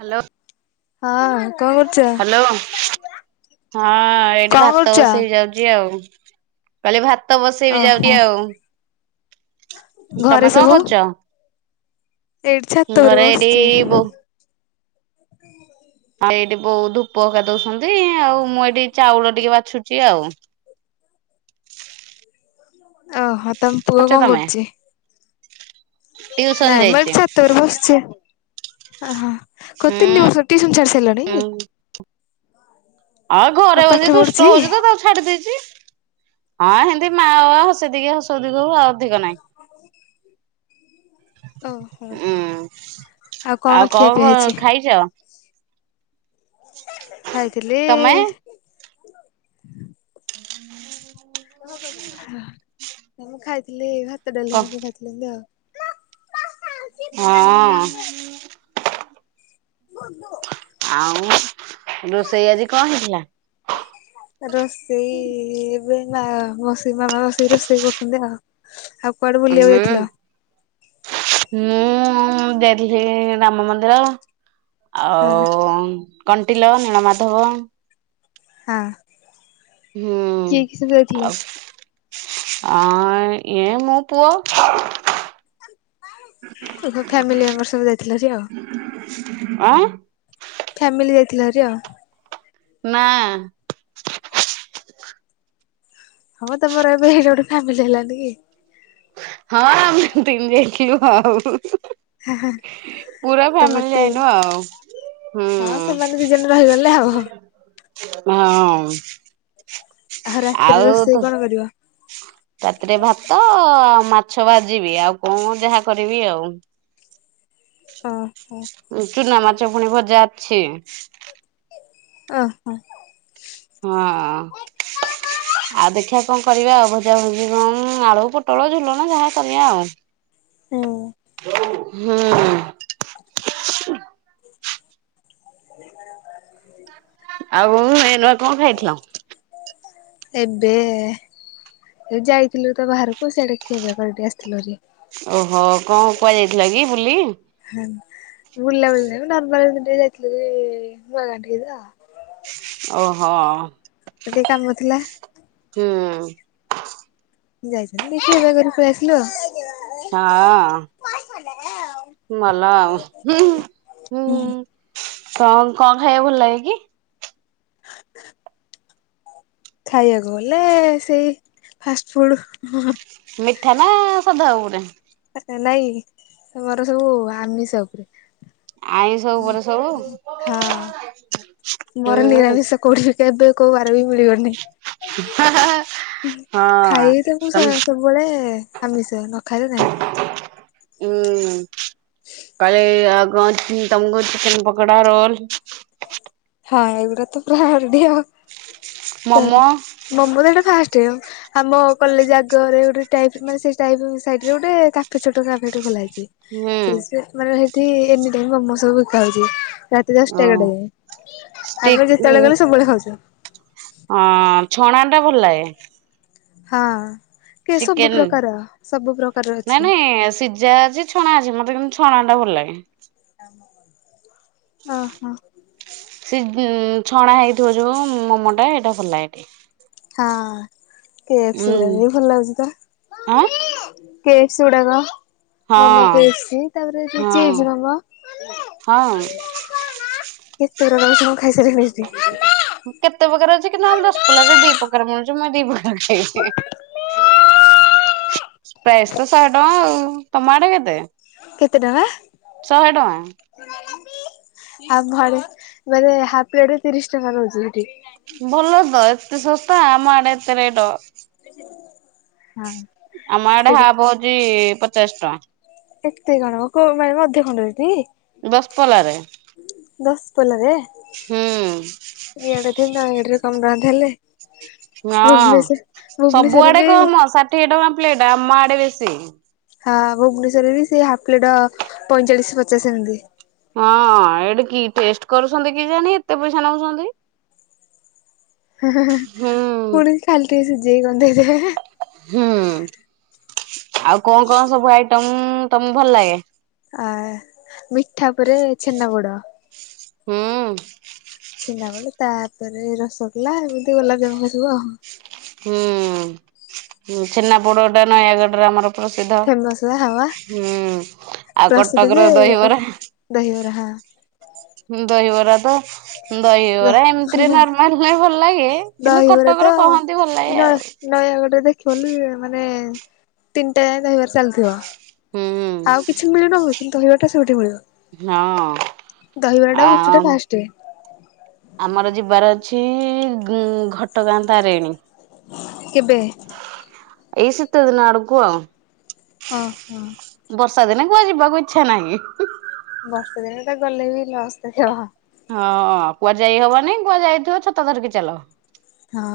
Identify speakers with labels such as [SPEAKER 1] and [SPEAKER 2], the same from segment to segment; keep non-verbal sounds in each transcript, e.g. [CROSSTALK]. [SPEAKER 1] Hello.
[SPEAKER 2] ହଁ କଣ କରୁଚ?
[SPEAKER 1] ହଁ ଏଇଠି ଭାତ ବସେଇ ଯାଉଚି ଆଉ। କହିଲି ଭାତ ବସେଇବି ଯାଉଚି
[SPEAKER 2] ଓହୋ
[SPEAKER 1] ଆଉ।
[SPEAKER 2] ଘରେ
[SPEAKER 1] ତମେ କଣ
[SPEAKER 2] ସବୁ
[SPEAKER 1] କରୁଚ?
[SPEAKER 2] ଏଇଠି ଛାତ ଉପରେ
[SPEAKER 1] ଘରେ ଏଠି
[SPEAKER 2] ବସିଛି
[SPEAKER 1] ବୋଉ ହଁ ଏଇଟି ବୋଉ ଧୂପ [UNINTELLIGIBLE] କା ଦୋଉଚନ୍ତି ଆଉ ମୁଁ ଏଇଠି ଚାଉଳ ଟିକେ ବାଛୁଚି ଆଉ।
[SPEAKER 2] ଓହୋ ତମ ପୁଅ
[SPEAKER 1] କରୁଛ
[SPEAKER 2] କଣ
[SPEAKER 1] ତମେ
[SPEAKER 2] କରୁଚି?
[SPEAKER 1] ଟିଉସନ
[SPEAKER 2] ନାଇ ମୁଁ
[SPEAKER 1] ଯାଇଛି
[SPEAKER 2] ଏଠି ଛା ତ ଉପରେ ବସିଚି। ଆ ହଁ କ‌ଅ ତିନି ବର୍ଷ ଟିଉସନ ଛାଡିସାଇଲଣି?
[SPEAKER 1] ଆଉ ଘରେ
[SPEAKER 2] ପାଠ
[SPEAKER 1] ବସିକି
[SPEAKER 2] ପଢୁଛି?
[SPEAKER 1] ଦୁଷ୍ଟ ହୋଉଚି ତ ତା ଛାଡି ଦେଇଚି। ହଁ ହେମତି ମା, ବାବା ହର୍ସେଇ ଦିର୍ଘେଇ ହର୍ସୋଉ ଦିର୍ଘୋଉ ଆ ଅଧିକ ନାଇଁ।
[SPEAKER 2] ଓହୋ
[SPEAKER 1] ଉଁ ଆଉ
[SPEAKER 2] ଖିଆ
[SPEAKER 1] କଣ
[SPEAKER 2] ପିଆ
[SPEAKER 1] ପୁଅ
[SPEAKER 2] ହେଇଛି?
[SPEAKER 1] ଖାଇଚ?
[SPEAKER 2] ଖାଇଥିଲି
[SPEAKER 1] ତମେ? [INAUDIBLE]
[SPEAKER 2] ମୁଁ ଖାଇଥିଲି ଭାତ, ଡାଲି
[SPEAKER 1] ହଁ
[SPEAKER 2] ହେରିକା ସବୁ ଖାଇଥିଲି ଏମିତି ଆଉ।
[SPEAKER 1] ହଁଅ।
[SPEAKER 2] ବନ୍ଧୁ।
[SPEAKER 1] ଆଉଁ ରୋଷେଇ ଆଜି କଣ ହେଇଥିଲା?
[SPEAKER 2] ରୋଷେଇ ଏବେ ମା ମୋ ସୀମା ମାଉସୀ ରୋଷେଇ କରୁଚନ୍ତି ଆଉ। ଆଉ କୁଆଡେ ବୁଲିବାକୁ
[SPEAKER 1] ହୁଁ
[SPEAKER 2] ଯାଇଥିଲ
[SPEAKER 1] ମୁଁ ଯାଇଥିଲି ରାମ ମନ୍ଦିର।
[SPEAKER 2] ହଁ
[SPEAKER 1] ଆଉ କଣ୍ଟିଲ, ନୀଳମାଧବ।
[SPEAKER 2] ହଁ।
[SPEAKER 1] ହୁଁ
[SPEAKER 2] କିଏ କିଏ ସବୁ ଯାଇଥିଲ?
[SPEAKER 1] ଆଉ ଆଁ ଏ ଇଏ ମୋ ପୁଅ।
[SPEAKER 2] ସବୁ ଫ୍ୟାମିଲି ମେମ୍ବର ସବୁ ଯାଇଥିଲେହାରି ଆଉ।
[SPEAKER 1] ଆଁ
[SPEAKER 2] ଫ୍ୟାମିଲି ଯାଇଥିଲାଭାରି ଆଉ।
[SPEAKER 1] ନାଁ।
[SPEAKER 2] ହଁ ମ ତମର ଏବେ ହେ ଏଇଟା ଗୋଟେ ଫ୍ୟାମିଲି ହେଲାନି କି?
[SPEAKER 1] ହଁ ଆମେ ତିନ୍ [UNINTELLIGIBLE] ଦେଖିବୁ ଆଉ। ପୁରା
[SPEAKER 2] ତମେ
[SPEAKER 1] ଫ୍ୟାମିଲି
[SPEAKER 2] ତି
[SPEAKER 1] ଯାଇନୁ ଆଉ। ହୁଁ
[SPEAKER 2] ହଁ ସେମାନେ ଦି ଜଣ ରହିଗଲେ
[SPEAKER 1] ହଁ।
[SPEAKER 2] ଆଉ।
[SPEAKER 1] [UNINTELLIGIBLE]
[SPEAKER 2] ରାତିରେ
[SPEAKER 1] ଆଉ
[SPEAKER 2] ରୋଷେଇ
[SPEAKER 1] ତୋ
[SPEAKER 2] କଣ କରିବ?
[SPEAKER 1] ରାତିରେ ଭାତ ଆ ମାଛ ଭାଜିବି, ଆଉ କଣ ଯାହା କରିବି ଆଉ।
[SPEAKER 2] ଓହୋ।
[SPEAKER 1] ଚୁନାମାଛ ଫୁଣି ଭଜା ଅଛି।
[SPEAKER 2] ଓହଁ।
[SPEAKER 1] ହଁ। ଆଉ ଦେଖିବା କଣ କରିବା ଆଉ ଭଜା ଭୁଜି କଣ ଆଳୁ, ପୁଟଳ, ଝୁଲଣ ଯାହା କନି ଆଉ।
[SPEAKER 2] ହୁଁ
[SPEAKER 1] ହୁଁ।
[SPEAKER 2] [INAUDIBLE]
[SPEAKER 1] ଆଉ ଏ ନୂକା କଣ ଖାଇଥିଲ?
[SPEAKER 2] ଏବେ ଏ ଯାଇଥିଲୁ ତ ବାହାରକୁ ସିଆଡେ ଖିଆ ପିଆ କରିିକି ଟିକେ ଆସିଥିଲୁଭାରି।
[SPEAKER 1] ଓହୋ କଣ କୁଆଡେ ଯାଇଥିଲ କି ବୁଲି?
[SPEAKER 2] ହେଁ ବୁଲାବୁଲି ନାଇଁମ ନର୍ମାଲ ଏମିତି ଟିକେ ଯାଇଥିଲୁ ଯେ ନୂଆ ଗାଣ୍ଠି [UNINTELLIGIBLE]
[SPEAKER 1] ଓ ହଁ।
[SPEAKER 2] ଆଉ ଟିକେ କାମ ଥିଲା।
[SPEAKER 1] ହୁଁ।
[SPEAKER 2] ଯାଇଛନ୍ତି ଦେଖି ଏ ଘ ପଳେଇ ଆସିଲୁ ଆଉ।
[SPEAKER 1] ହଁ ଭଲ ଆଉ ହୁଁ ଉଁ। କଣ କଣ ଖାଇବା ଭଲ ଲାଗେ କି?
[SPEAKER 2] ଖାଇବାକୁ ଗଲେ ସେଇ ଫାଷ୍ଟ ଫୁଡ।
[SPEAKER 1] ମିଠା ନା ସାଧା ଉପରେ?
[SPEAKER 2] ନାଇଁ ମୋର ସବୁ ଆମିଷ ଉପରେ
[SPEAKER 1] ଆଇଁଷ ଉପରେ ସବୁ
[SPEAKER 2] ହଁ।।
[SPEAKER 1] ହୁଁ
[SPEAKER 2] ମୋର ନିରାମିଷ କୋଠି କେବେ ବାର ବି ମିଳିିବନି
[SPEAKER 1] ହାଁ ହାଁ।
[SPEAKER 2] ଖାଇ ତ ମୁଁ ସବୁବେଳେ ଆମିଷ ନ ଖାଇଲେ ନାହିଁ
[SPEAKER 1] ହୁଁ କହିଲି ତୁମକୁ ଚେକେନ ପକଡ଼ା ରୋଲ୍ଲ
[SPEAKER 2] ହଁ ଏଇଗୁଡା [INAUDIBLE] ଡି
[SPEAKER 1] ମୋମୋ
[SPEAKER 2] ମମ ତ ଏଇଟା ଫାଷ୍ଟ [INAUDIBLE] ଆମ କଲେଜ ଆଗ କରେ ଗୋଟେ ଟାଇପ ମାନ ସେ ଟାଇପ୍ ସଟିରେ ଗୋଟେ ଫି ଛଟା ଖୋଲା
[SPEAKER 1] ହୁଁ
[SPEAKER 2] ହେଇଛି ସେ ହେଠି ଏନି ଟାଇମିଂ ମୋମ ସବୁ ବିକାହୋଛି ରାତି ଦଶ ଟା ଏଗାର ଟା ଯାଏ।
[SPEAKER 1] ଷ୍ଟିକ
[SPEAKER 2] ଖାଉଛୁ।
[SPEAKER 1] ଅ ଛଣା ଟା ଭଲ ଲାଗେ
[SPEAKER 2] ହଁ କି ସବୁ
[SPEAKER 1] ଚିକେନ
[SPEAKER 2] ପ୍ରକାର ସବୁ ପ୍ରକାରର ଅଛି।
[SPEAKER 1] ହେଁ ସି ସିଝା ଅଛି ଛଣା ଅଛି ମତେ କିନ୍ତୁ ଛଣା ଟା ଭଲ ଲାଗେ।
[SPEAKER 2] ଓ ହୋ।
[SPEAKER 1] ସେ ଛଣା ହେଇଥିବ ଯୋଉ ମୋମଟା ହେଇଟା ଭଲ ଟିକେ
[SPEAKER 2] ହଁ କେ ସେଗୁଡା
[SPEAKER 1] ଉଁ
[SPEAKER 2] ଭଲ ଲାଗୁଛି ତ
[SPEAKER 1] ଆଁ
[SPEAKER 2] କେଶ ଗୁଡାକ
[SPEAKER 1] ହଁ
[SPEAKER 2] ମମୋ କେକ୍ ତାପରେ ଚି
[SPEAKER 1] ହଁ।
[SPEAKER 2] ମମ
[SPEAKER 1] ହଁ।
[SPEAKER 2] କେତେ ର ସବୁ ଖାଇସାରିଲଣିି ସେଠି
[SPEAKER 1] କେତେ ପ୍ରକାର ଅଛି କିନ୍ତୁ ଆମ ଦଶ ପୋଲାରେ ଦି ପ୍ରକାର ମିଳୁଛି ମୁଇଁ ଦି ପ୍ରକାର ଖାଇଛି। ପ୍ରାଇସ୍ ତ ଶହେ ଟଙ୍କା ଆଉ ତମ ଆଡେ କେତେ?
[SPEAKER 2] କେତେ ଟଙ୍କା?
[SPEAKER 1] ଶହେ ଟଙ୍କା
[SPEAKER 2] ଆଉ ଘରେ [INAUDIBLE] ମାନେ ହାପ ପ୍ଲେଟ ତିରିଶ ଟଙ୍କା ରହୁଛି ସେଠି
[SPEAKER 1] ଭଲ ତ ଏତେ ଶସ୍ତା ଆମ ଆଡେ ଏତେ ରେଟ।
[SPEAKER 2] ହଁ
[SPEAKER 1] ଆମ ଆଡେ
[SPEAKER 2] ସେଠି
[SPEAKER 1] ହାବ ହଉଛି ପଚାଶ ଟଙ୍କା।
[SPEAKER 2] ଏତେ କଣ [UNINTELLIGIBLE] ଅଧିକ ନେଉଛି।
[SPEAKER 1] ଦଶପଲ୍ଲାରେ
[SPEAKER 2] ଦଶ ପଲାରେ?
[SPEAKER 1] ହୁଁ।
[SPEAKER 2] ଇଆଡ଼େ [INAUDIBLE] କମ ଟଙ୍କା ଥିଲେ।
[SPEAKER 1] ହଁ
[SPEAKER 2] ଭୁବନେଶ୍ଵରରେ
[SPEAKER 1] ସବୁଆଡେ
[SPEAKER 2] ବି
[SPEAKER 1] କମ ଷାଠିଏ ଟଙ୍କା ପ୍ଲେଟ ଆମ ଆଡେ ବେଶୀ।
[SPEAKER 2] ହଁ ଭୁବନେଶ୍ୱର ବି ସେ ହାଫ୍ ପ୍ଲେଟ ପଇଁଚାଳିଶ ପଚାଶ ଏମତି
[SPEAKER 1] ହଁ ଏଠି କି ଟେଷ୍ଟ କରୁଛନ୍ତି କି ଜାଣି ଏତେ ପଇସା ନଉଛନ୍ତି
[SPEAKER 2] ହେଁ ହେଁ
[SPEAKER 1] ହୁଁ
[SPEAKER 2] ଫୁଣି ଖାଲି ଟିକେ ସିଜେଇ [INAUDIBLE] ହେଁ ହେଁ।
[SPEAKER 1] ହୁଁ ଆଉ କଣ କଣ ସବୁ ଆଇଟମ ତମକୁ ଭଲ ଲାଗେ?
[SPEAKER 2] ଆ ମିଠା ଉପରେ ଛେନା ପୋଡ଼।
[SPEAKER 1] ହୁଁ।।
[SPEAKER 2] ଛେନା ବେଳେ ତାପରେ ରସଗୋଲା ଏମିତି ଗଲାପ ଜାମୁ ସବୁ ଆଉ।
[SPEAKER 1] ହୁଁ ଛେନା ପୋଡ ଟା ନୟାଗଡ଼ ରେ ଆମର ପ୍ରସିଦ୍ଧ
[SPEAKER 2] ଫେମସ୍ ବା ହାୱା
[SPEAKER 1] ହୁଁ ଆଉ
[SPEAKER 2] ପ୍ରସିଦ୍ଧ ଯେ
[SPEAKER 1] କଟକର ଦହିବରା?
[SPEAKER 2] ଦହିବରା ହଁ।
[SPEAKER 1] ଦହିବରା ତ। ଦହିବରା ଏମିତିରେ ନର୍ମାଲ ନହଲେ ଭଲ ଲାଗେ କିନ୍ତୁ କଟକର କହନ୍ତି ଭଲ ଲାଗେ ଆଉ।
[SPEAKER 2] ନୟାଗଡ଼ ରେ ଦେଖିବ ବୋଲି ମାନେ ତିନି ଟା ଯାଏ ଦହିବାର ଚାଲିଥିବ।
[SPEAKER 1] [INAUDIBLE]
[SPEAKER 2] ଆଉ କିଛି ମିଳୁ ନ ମିଳୁ କିନ୍ତୁ ଦହିବରା ଟା ସବୁଠି ମିଳିବ।
[SPEAKER 1] ହଁ
[SPEAKER 2] ଦହିବରା ଟା ଗୁପଚୁପ୍ ଟା
[SPEAKER 1] ଆମ୍
[SPEAKER 2] ଫାଷ୍ଟ
[SPEAKER 1] ଆମର ଯିବାର ଅଛି ଉଁ ଘଟଗାଁ ତାରେଣୀ।
[SPEAKER 2] କେବେ?
[SPEAKER 1] ଏଇ ସିତ ଦନ ଆଡକୁ ଆଉ
[SPEAKER 2] ଓହୋ।
[SPEAKER 1] ବର୍ଷା ଦିନେ କୁଆ ଯିବାକୁ ଇଚ୍ଛା ନାହିଁ।
[SPEAKER 2] ବର୍ଷେ ଦିନ ତ ଗଲେ ବି ଲସ୍ ଦେଖେଇବ।
[SPEAKER 1] ହଁ କୁଆ ଯାଇହବନି କୁଆ ଯାଇଥିବ ଛତା ଧରିକି ଚାଲ।
[SPEAKER 2] ହଁ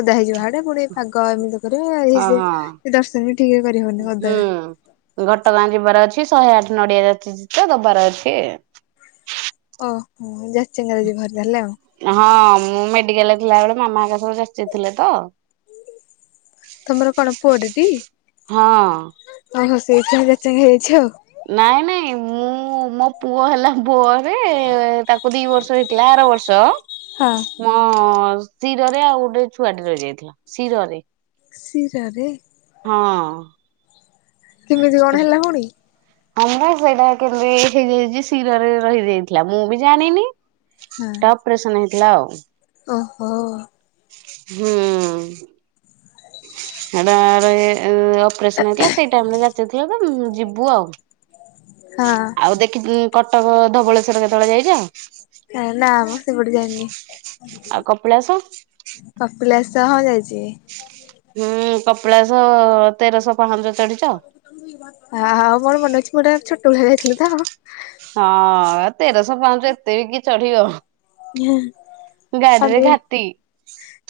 [SPEAKER 2] ଓଦା ହେଇଯିବ ହାଡେ। ପୁଣି ପାଗ ଏମିତି କରିବ
[SPEAKER 1] ହଁ
[SPEAKER 2] ସେ
[SPEAKER 1] ହଁ
[SPEAKER 2] ଦର୍ଶନ ବି ଠିକ୍ ରେ କରିହବନି ଓଦା।
[SPEAKER 1] ହୁଁ। ଘଟଗାଁ ଯିବାର ଅଛି ଶହେ ଆଠ ନଡିଆ ଯାଚିଛି ତ ଦବାର ଅଛି।
[SPEAKER 2] ଓହୋ ଯଚେଙ୍ଗା ଜୀବ ହେରି ତା ହେଲେ ଆଉ।
[SPEAKER 1] ହଁ ମୁଁ ମେଡିକାଲରେ ଥିଲାବେଳେ ମାମା ହକା ସବୁ ଯାଚି ଥିଲେ ତ।
[SPEAKER 2] ତମର କଣ ପୁଅଟେ ଟି?
[SPEAKER 1] ହଁ।
[SPEAKER 2] ଓହୋ ସେଇଥିପାଇଁ ଯାଚେଙ୍ଗା ହେଇଯାଇଛି ଆଉ
[SPEAKER 1] ନାଇଁ ନାଇଁ ମୁଁ ମୋ ପୁଅ ହେଲା ପରେ ତାକୁ ତାକୁ ଦି ବର୍ଷ ହେଇଥିଲା ଆର ବର୍ଷ।
[SPEAKER 2] ହଁ
[SPEAKER 1] ମୋ ଶିରରେ ଆଉ ଗୋଟେ ଛୁଆ ଟେ ରହି ଯାଇଥିଲା ଶିରରେ।
[SPEAKER 2] ସୀରରେ?
[SPEAKER 1] ହଁ।
[SPEAKER 2] କେମିତି କଣ ହେଲା ଫୁଣି?
[SPEAKER 1] ହମୁଁ ସେଇଟା କେମତି ହେଇଯାଇଛି ଶିରରେ ରହିଯାଇଥିଲା ମୁଁ ବି ଜାଣିନି।
[SPEAKER 2] ହୁଁ।
[SPEAKER 1] ଅପରେସନ୍ ହେଇଥିଲା ଆଉ।
[SPEAKER 2] ଓହୋ।
[SPEAKER 1] ହୁଁ। ହେଟା ଆ ରେ ଅପରେସନ ହେଇଥିଲା ସେଇ ଟାଇମରେ ଯାଚିଥିଲା ତ ଯିବୁ ଆଉ।
[SPEAKER 2] ହଁ
[SPEAKER 1] ଆଉ ଦେଖି କଟକ ଧବଳେଶ୍ଵର କେତେବେଳେ ଯାଇଛ?
[SPEAKER 2] କାଇ ନାମ୍ ମୁଁ ସେପଟେ ଜାଇନି
[SPEAKER 1] ଆଉ କପିଳାସ?
[SPEAKER 2] କପିଳାଶ ହଁ ଯାଇଛି।
[SPEAKER 1] ହୁଁ କପିଳାଶ ତେରଶହ ପାହନ୍ଦ ଚଢିଛ?
[SPEAKER 2] ହଁ ହଁ ମୋର ମନେ ଅଛି ଛୋଟ ବେଳେ ଯାଇଥିଲୁ ତ।
[SPEAKER 1] ହଁ ତେରଶପାହଞ୍ଚ ଏତେ କିଏ ଚଢିବ? ଗାଡିରେ
[SPEAKER 2] ଆମେ
[SPEAKER 1] ଘାଟି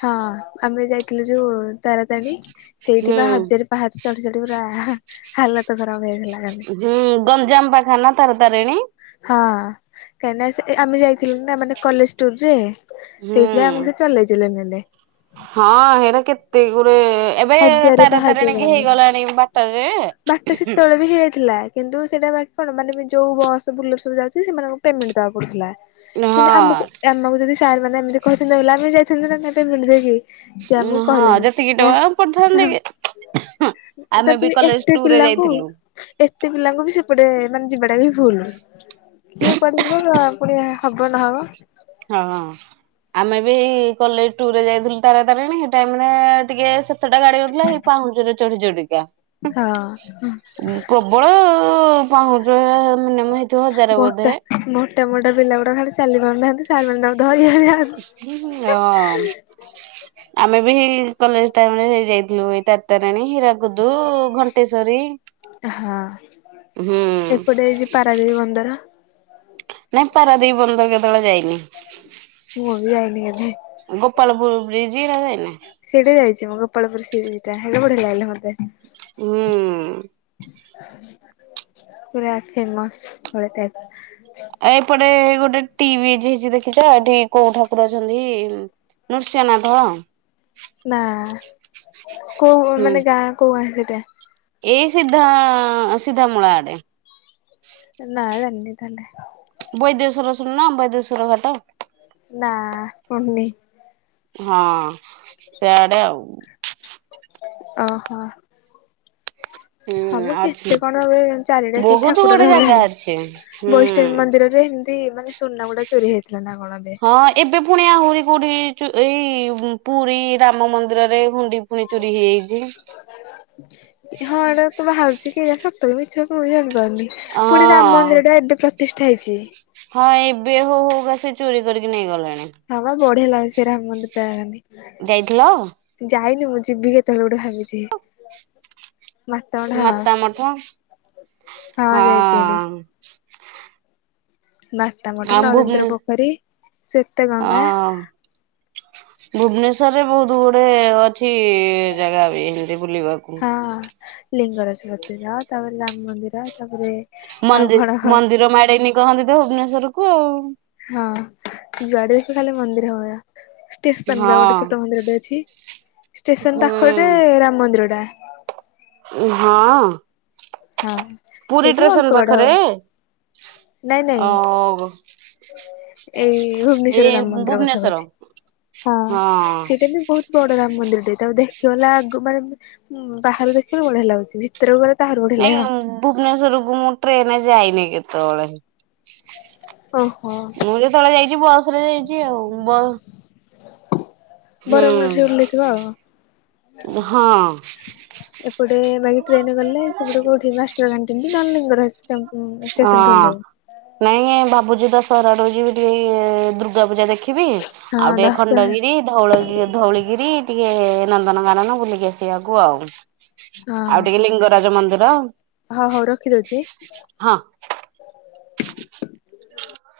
[SPEAKER 2] ହଁ ଆମେ ଯାଇଥିଲୁ ଯୋଉ ତାରାତାରେଣୀ ସେଇଠି
[SPEAKER 1] ହୁଁ
[SPEAKER 2] ବା ହଜାର ପାହାଚ ଚଢି ଚଢି ପୁରା ହାଲତ ଖରାପ ହେଇଯାଇଥିଲା ଖାଲି।
[SPEAKER 1] ହୁଁ ଗଞ୍ଜାମ ପାଖାନା ତାର ତାରିଣୀ?
[SPEAKER 2] ହଁ କାହିଁକି ନା ସେ ଆମେ ଯାଇଥିଲୁ ନା ମାନେ କଲେଜ ଟୁର ରେ, ସେ ସେ
[SPEAKER 1] ହୁଁ।
[SPEAKER 2] ଆମକୁ ଚଲେଇ ଚଲେଇ ନେଲେ।
[SPEAKER 1] ହଁ ହେଇରା କେତେ ଗୁଡେ ଏବେ
[SPEAKER 2] ହଜାରେ ପାହାଚ
[SPEAKER 1] ତାରତାରିଣୀ କି
[SPEAKER 2] କାଲି।
[SPEAKER 1] ହେଇଗଲାଣି ବାଟ ଯେ
[SPEAKER 2] ବାଟ ସେତେବେଳେ ବି ହେଇଥିଲା। କିନ୍ତୁ ସେଇଟା ବାକି କଣ ମାନେ ଯୋଉ ବସ ବୁଲିଆକୁ ସବୁ ଯାଉଛି, ସେମାନଙ୍କୁ ପେମେଣ୍ଟ ଦବାକୁ ପଡୁଥିଲା। କିନ୍ତୁ
[SPEAKER 1] ହଁ
[SPEAKER 2] ଆମକୁ ଆମକୁ ଯଦି ସାର୍ ମାନେ ଏମିତି କହିଥାନ୍ତେ ବଲେ, ଆମେ ଯାଇଥାନ୍ତୁ ନା [UNINTELLIGIBLE] ସିଏ ଆମକୁ
[SPEAKER 1] ହଁ
[SPEAKER 2] କହିଲେନି
[SPEAKER 1] ଯେତିକି ଟଙ୍କା
[SPEAKER 2] [UNINTELLIGIBLE]
[SPEAKER 1] ପଡିଥାନ୍ତା
[SPEAKER 2] ହଁ
[SPEAKER 1] କି ଆମେ ବି
[SPEAKER 2] ତାପରେ
[SPEAKER 1] କଲେଜ
[SPEAKER 2] ଏତେ
[SPEAKER 1] ଟୁରେ
[SPEAKER 2] ପିଲାଙ୍କୁ
[SPEAKER 1] ଯାଇଥିଲୁ
[SPEAKER 2] ଏତେ ପିଲାଙ୍କୁ ବି ସେପଟେ ମାନେ ଯିବାଟା ବି ଭୁଲ। କିଏ କୁଆଡେ ଯିବ ପୁଣି ହବ ନହବ।
[SPEAKER 1] ହଁ। ଆମେ ବି କଲେଜ୍ ଟୁୁର ରେ ଯାଇଥିଲୁ ତାରାତାରିଣୀ, ସେ ଟାଇମରେ ଟିକେ ସେ ସେଇଟାରେ ଗାଡି ଉଠିଲା ହେ ପାହୁଞ୍ଚଚରେ ଚଢି ଚଢିକା।
[SPEAKER 2] ହଁ।
[SPEAKER 1] ବଳ ପାହୁଁଛ
[SPEAKER 2] ମୋଟା ମୋଟା ମୋଟା ପିଲା ଗୁଡା ଖାଲି ଚାଲି ପାରୁନାହାନ୍ତି, ସାର୍ ମାନେ ତାକୁ ଧରି ଧରି [UNINTELLIGIBLE]
[SPEAKER 1] ହଁ। ଆମେ ବି କଲେଜ ଟାଇମରେ ହେଇଯାଇଥିଲୁ ଏଇ ତାରତାରାଣୀ, ହୀରା କୁଦୁ, ଘଣ୍ଟେଶ୍ଵରୀ ହୁଁ।
[SPEAKER 2] ପାରାଦ୍ଵୀପ ବନ୍ଦର।
[SPEAKER 1] ନାଇଁ ପାରାଦ୍ଵୀପ ବନ୍ଦର କେତେବେଳେ ଯାଇନି?
[SPEAKER 2] ମୁଁ ବି ଯାଇନି କେବେ।
[SPEAKER 1] ଗୋପାଳପୁର ବ୍ରିଜି ଏଇରା ଯାଇନା?
[SPEAKER 2] ସିଟା ଯାଇଛି ମୁଁ ଗୋପାଳପୁର ସି ବିଚ୍ ଟା, ହେଇଟା ବଢିଆ ଲାଗିଲା ମତେ।
[SPEAKER 1] ହୁଁ।
[SPEAKER 2] ପୁରା ଫେମସ [UNINTELLIGIBLE]
[SPEAKER 1] ଆ ଏପଟେ ଗୋଟେ ଟି ବ୍ରିଜ ହେଇଛି ଦେଖିଛ, ଏଠି କୋଉ ଠାକୁର ଅଛନ୍ତି? ନୃସିଂହନାଥ।
[SPEAKER 2] ନାଁ କୋଉ କୋଉ
[SPEAKER 1] ହୁଁ
[SPEAKER 2] ମାନେ ଗାଁ କୋଉ ଗାଁ ସେଟା?
[SPEAKER 1] ଏଇ ସିଧା ସିଧାମୁଳା ଆଡେ।
[SPEAKER 2] ନା ଜାଣିନି ତାହେଲେ।
[SPEAKER 1] ବୈଦେଶ୍ୱର ଶୁଣ ନ ବୈଦେଶ୍ୱର ଘାଟ?
[SPEAKER 2] ନା ଶୁଣିନି।
[SPEAKER 1] ହଁ ସିଆଡେ ଆଉ।
[SPEAKER 2] ଓ ହୋ।
[SPEAKER 1] ହୁଁ।
[SPEAKER 2] ହଁ ମ
[SPEAKER 1] ଅଛି
[SPEAKER 2] କେତେ କଣ [UNINTELLIGIBLE] ଚାରିଆଡେ ଖାଲି
[SPEAKER 1] ବହୁତ
[SPEAKER 2] ଠାକୁର
[SPEAKER 1] ଗୁଡେ ଜାଗା
[SPEAKER 2] ରହିଲେଣି,
[SPEAKER 1] ଅଛି ହୁଁ।
[SPEAKER 2] ବୈଷ୍ଣବୀ ମନ୍ଦିରରେ ସେ ମାନେ ସୁନା ଗୁଡା ଚୋରି ହେଇଥିଲା ନା କଣ ଏବେ?
[SPEAKER 1] ଅଁ ଏବେ ପୁଣି ଆହୁରି କୋଉଠି, ଏଇ ପୁରୀ ରାମ ମନ୍ଦିରରେ ହୁଣ୍ଡି ପୁଣି ଚୋରି ହେଇଯାଇଛି।
[SPEAKER 2] ହଁ ଏଟା ତ ବାହାରୁଚି କି ଏଟା ସତ କି ମିଛ? ମୁଁ ଜାଣି ପାରୁନି, ପୁଣି ରାମ
[SPEAKER 1] ହଁ।
[SPEAKER 2] ମନ୍ଦିରଟା ଏବେ ପ୍ରତିଷ୍ଠା ହେଇଛି।
[SPEAKER 1] ହଁ ଏବେ ହଉ ହଉକା ସେ ଚୋରି କରିକି ନେଇ ଗଲେଣି।
[SPEAKER 2] ହଁ ବା ବଢିଆ ଲାଗୁଛି ରାମ ମନ୍ଦିର
[SPEAKER 1] ଯାଇଥିଲ
[SPEAKER 2] ଟା ଯାଇନି ମୁଁ ଯିବି କେତେବେଳେ ଗୋଟେ ଭାବିଛି। ମାତଣ ହଁ
[SPEAKER 1] ମାତା ମଠ ହଁ
[SPEAKER 2] ହଁ ଯାଇଥିଲି
[SPEAKER 1] ହ [INAUDIBLE]
[SPEAKER 2] ମାତା ମଠ ନରେନ୍ଦ୍ର ପୋଖରୀ ଶ୍ଵେତ ଗଙ୍ଗା
[SPEAKER 1] ହଁ ଭୁବନେଶ୍ଵରରେ ବହୁତ ଗୁଡେ ଅଛି ଜାଗା ବି ଏନ୍ତେ ବୁଲିବାକୁ।
[SPEAKER 2] ହଁ। ଲିଙ୍ଗରାଜ ମନ୍ଦିର, ତାପରେ ରାମ ମନ୍ଦିର ତାପରେ ଆଉ
[SPEAKER 1] ମନ୍ଦି
[SPEAKER 2] କଣ କଣ
[SPEAKER 1] ମନ୍ଦିର ମାଳୀନି କହନ୍ତି ତ ଭୁବନେଶ୍ଵର କୁ ଆଉ।
[SPEAKER 2] ହଁ ଯୁଆଡେ ଦେଖି ଖାଲି ମନ୍ଦିର ମୟ। ଷ୍ଟେସନ ଠି ଗୋଟେ ଛୋଟ ମନ୍ଦିରଟେ ଅଛି,
[SPEAKER 1] ହଁ
[SPEAKER 2] ଷ୍ଟେସନ ପାଖରେ ରାମ ମନ୍ଦିର ଟା।
[SPEAKER 1] ହଁ।
[SPEAKER 2] ହଁ
[SPEAKER 1] ପୁରୀ
[SPEAKER 2] ସେଇଠୁ
[SPEAKER 1] ଷ୍ଟେସନ
[SPEAKER 2] ଅଳ୍ପ ବାଟ
[SPEAKER 1] ପାଖରେ
[SPEAKER 2] ହବ ନାଇଁ
[SPEAKER 1] ଅ
[SPEAKER 2] ନାଇଁ ଏଇ ଭୁବନେଶ୍ଵର
[SPEAKER 1] ଏଇ
[SPEAKER 2] ରାମ ମନ୍ଦିର କଥା
[SPEAKER 1] ଭୁବନେଶ୍ଵର
[SPEAKER 2] କହୁଛି, ହଁ ସେଇଟା ବି ବହୁତ ବଡ ରାମ ମନ୍ଦିର ଟେ, ତା ଦେଖିବାଲା ଆଗ ମାନେ ବାହାରୁ ଦେଖିବାଲେ ବଢି ହେଲା ଲାଗୁଛି ଭିତରକୁ ଗଲେ ତା
[SPEAKER 1] ନାଇଁ ଭୁବନେଶ୍ଵର କୁ ମୁଁ ଟ୍ରେନ ରେ ଯାଇନି କେତେବେଳେ।
[SPEAKER 2] ଓହୋ
[SPEAKER 1] ମୁଁ ଯେତେବେଳେ ଯାଇଛି ବସ ରେ ଯାଇଛି ଆଉ ବ
[SPEAKER 2] ବରମୁଣ୍ଡାଠି ଓହ୍ଲେଇଥିବ ଆଉ।
[SPEAKER 1] ହୁଁ ହଁ
[SPEAKER 2] ସେପଟେ ବାକି ଟ୍ରେନେ ଗଲେ ସେପଟେ କୋଉଠି ମାଷ୍ଟର କାନ ନଲିଙ୍ଗରଷ୍ଟମ୍
[SPEAKER 1] ହଁ ନାଇଁ ଭାବୁଚିତ ଦଶହରା ଆଡକୁ ଯିବ ଟିକେ ଦୁର୍ଗା ପୂଜା ଦେଖିବି
[SPEAKER 2] ହଁ
[SPEAKER 1] ଆଉ ଟିକେ
[SPEAKER 2] ଦଶ
[SPEAKER 1] ଖଣ୍ଡଗିରି ଧଉଳିିଗିରି ଧଉଳିଗିରି ଟିକେ ନନ୍ଦନ କାନନ ବୁଲିକି ଆସିବାକୁ ଆଉ ଆଉ ଟିକେ ଲିଙ୍ଗରାଜ ମନ୍ଦିର
[SPEAKER 2] ହଁ ହଉ ରଖିଦଉଛି।
[SPEAKER 1] ହଁ